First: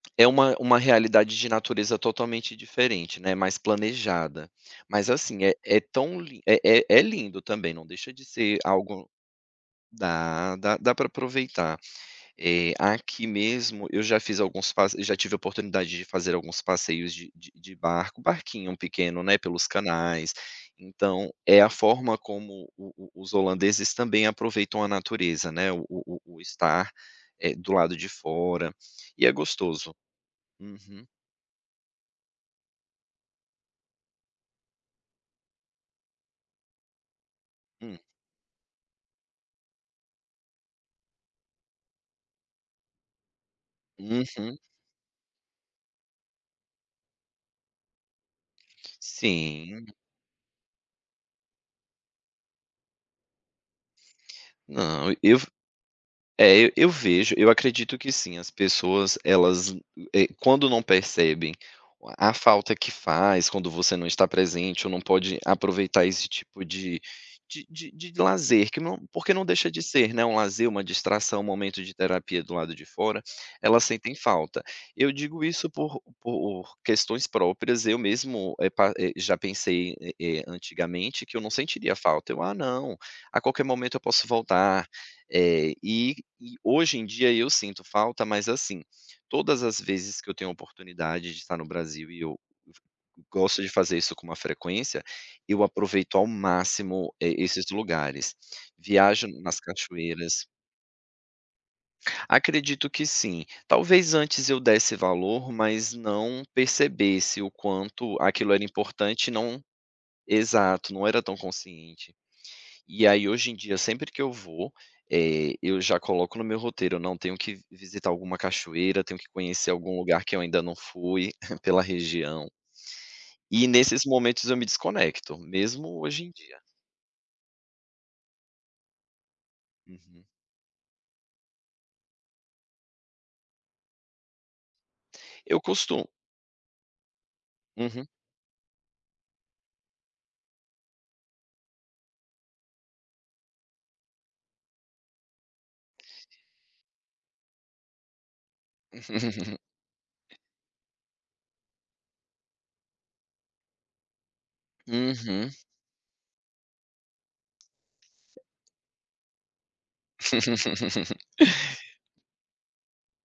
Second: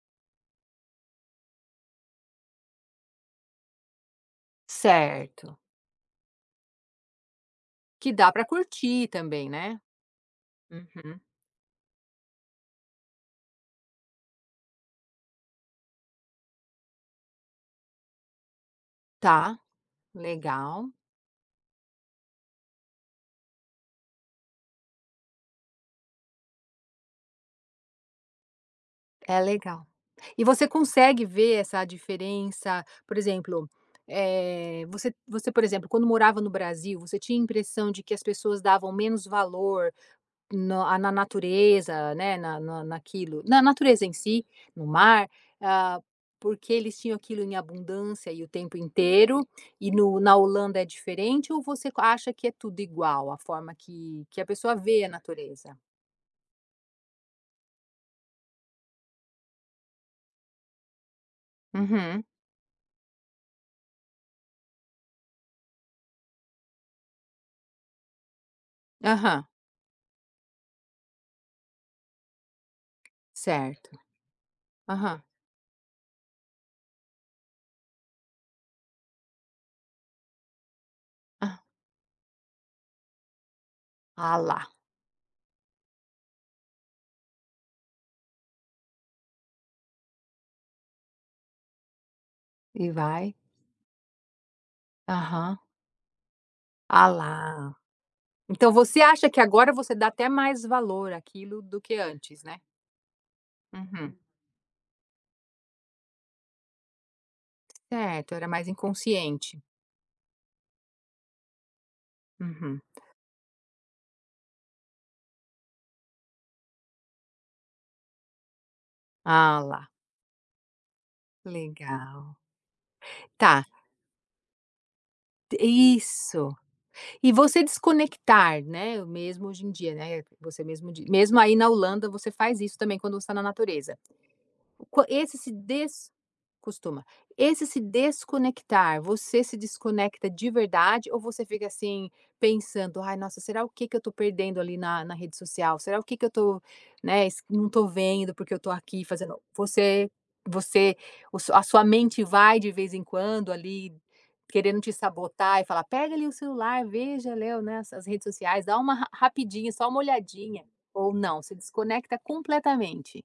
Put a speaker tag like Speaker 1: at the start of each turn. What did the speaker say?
Speaker 1: É uma uma realidade de natureza totalmente diferente, né, mais planejada. Mas assim, é
Speaker 2: Certo.
Speaker 1: é tão lin é é lindo também, não
Speaker 2: Que
Speaker 1: deixa de
Speaker 2: dá para
Speaker 1: ser
Speaker 2: curtir
Speaker 1: algo
Speaker 2: também, né.
Speaker 1: dá, dá dá para
Speaker 2: Uhum.
Speaker 1: aproveitar. Eh, aqui mesmo, eu já fiz alguns pas já tivea a oportunidade de fazer alguns passeios de de de barco, barquinho pequeno, né,
Speaker 2: Tá,
Speaker 1: pelos canais,
Speaker 2: legal.
Speaker 1: então é a forma como o o os holandeses também aproveitam a natureza, né, o o o estar, eh, do lado de fora, e é
Speaker 2: É legal.
Speaker 1: gostoso.
Speaker 2: E você
Speaker 1: Uhum.
Speaker 2: consegue ver essa diferença, por exemplo, eh, você você, por exemplo, quando morava no Brasil, você tinha a impressão
Speaker 1: Hum.
Speaker 2: de que as pessoas davam menos valor no ah, na natureza, né, na na naquilo na natureza em si,
Speaker 1: Uhum.
Speaker 2: no mar, ah, porque eles tinham aquilo em abundância e o tempo inteiro,
Speaker 1: Sim.
Speaker 2: e no na Holanda é diferente, ou você co acha que é tudo igual, a forma que que a pessoa vê a
Speaker 1: Não, e eu f
Speaker 2: natureza?
Speaker 1: eh, e eu vejo, eu acredito que sim, as pessoas elas, eh, quando não percebem o
Speaker 2: Uhum.
Speaker 1: a falta que faz quando você não está presente ou não pode aproveitar esse tipo de de de de lazer, que não porque
Speaker 2: Aham.
Speaker 1: não deixa de ser, né, um lazer, uma distração, um momento de terapia do lado de fora, elas
Speaker 2: Certo.
Speaker 1: sentem falta. Eu
Speaker 2: Aham.
Speaker 1: digo isso por por questões próprias, eu mesmo, eh, pa eh, já pensei, eh eh, antigamente que eu não
Speaker 2: Ah.
Speaker 1: sentiria falta, eu: "ah não, a qualquer momento eu posso
Speaker 2: Ah lá.
Speaker 1: voltar". Eh, e e hoje em dia, eu sinto falta, mas assim, todas as vezes que eu tenho a oportunidade de tá no Brasil, e eu go
Speaker 2: E vai.
Speaker 1: gosto de fazer isso com uma frequência,
Speaker 2: Aham.
Speaker 1: eu aproveito ao
Speaker 2: Ah
Speaker 1: máximo, eh, esses
Speaker 2: lá.
Speaker 1: lugares.
Speaker 2: Então você
Speaker 1: Viajo
Speaker 2: acha que
Speaker 1: nas
Speaker 2: agora você dá até
Speaker 1: cachoeiras
Speaker 2: mais valor àquilo do que antes, né.
Speaker 1: Acredito que sim, talvez
Speaker 2: Uhum.
Speaker 1: antes eu desse valor, mas não percebesse o quanto
Speaker 2: Certo, era
Speaker 1: aquilo era
Speaker 2: mais
Speaker 1: importante e
Speaker 2: inconsciente.
Speaker 1: não exato, não era tão consciente.
Speaker 2: Uhum.
Speaker 1: E aí hoje em dia, sempre que eu vou, eh, eu já coloco no meu roteiro, eu: "não, tenho que v visitar alguma cachoeira, tenho que
Speaker 2: Ah
Speaker 1: conhecer
Speaker 2: lá.
Speaker 1: algum lugar que eu ainda não fui, pela
Speaker 2: Legal.
Speaker 1: região".
Speaker 2: Tá.
Speaker 1: E nesses momentos eu me desconecto,
Speaker 2: T
Speaker 1: mesmo hoje em
Speaker 2: isso.
Speaker 1: dia.
Speaker 2: E você desconectar, né, mesmo hoje em dia, né,
Speaker 1: Uhum.
Speaker 2: você mesmo dis mesmo aí na Holanda, você faz isso também, quando você tá na natureza. O quan esse se
Speaker 1: Eu costu
Speaker 2: des costuma. Esse se
Speaker 1: Uhum.
Speaker 2: desconectar, você se desconecta de verdade ou você fica assim, pensando: "ai nossa, será o que que eu tô perdendo ali na na rede social? Será o que que eu tô", né, esse, "não estou vendo, porque eu estou aqui fazendo", você você o a sua mente vai de vez em quando ali, querendo te
Speaker 1: Uhum.
Speaker 2: sabotar e falar: "pega ali o celular, veja Léo, né, as as redes sociais. Dá uma ra rapidinho, só uma olhadinha", ou não, você desconecta completamente?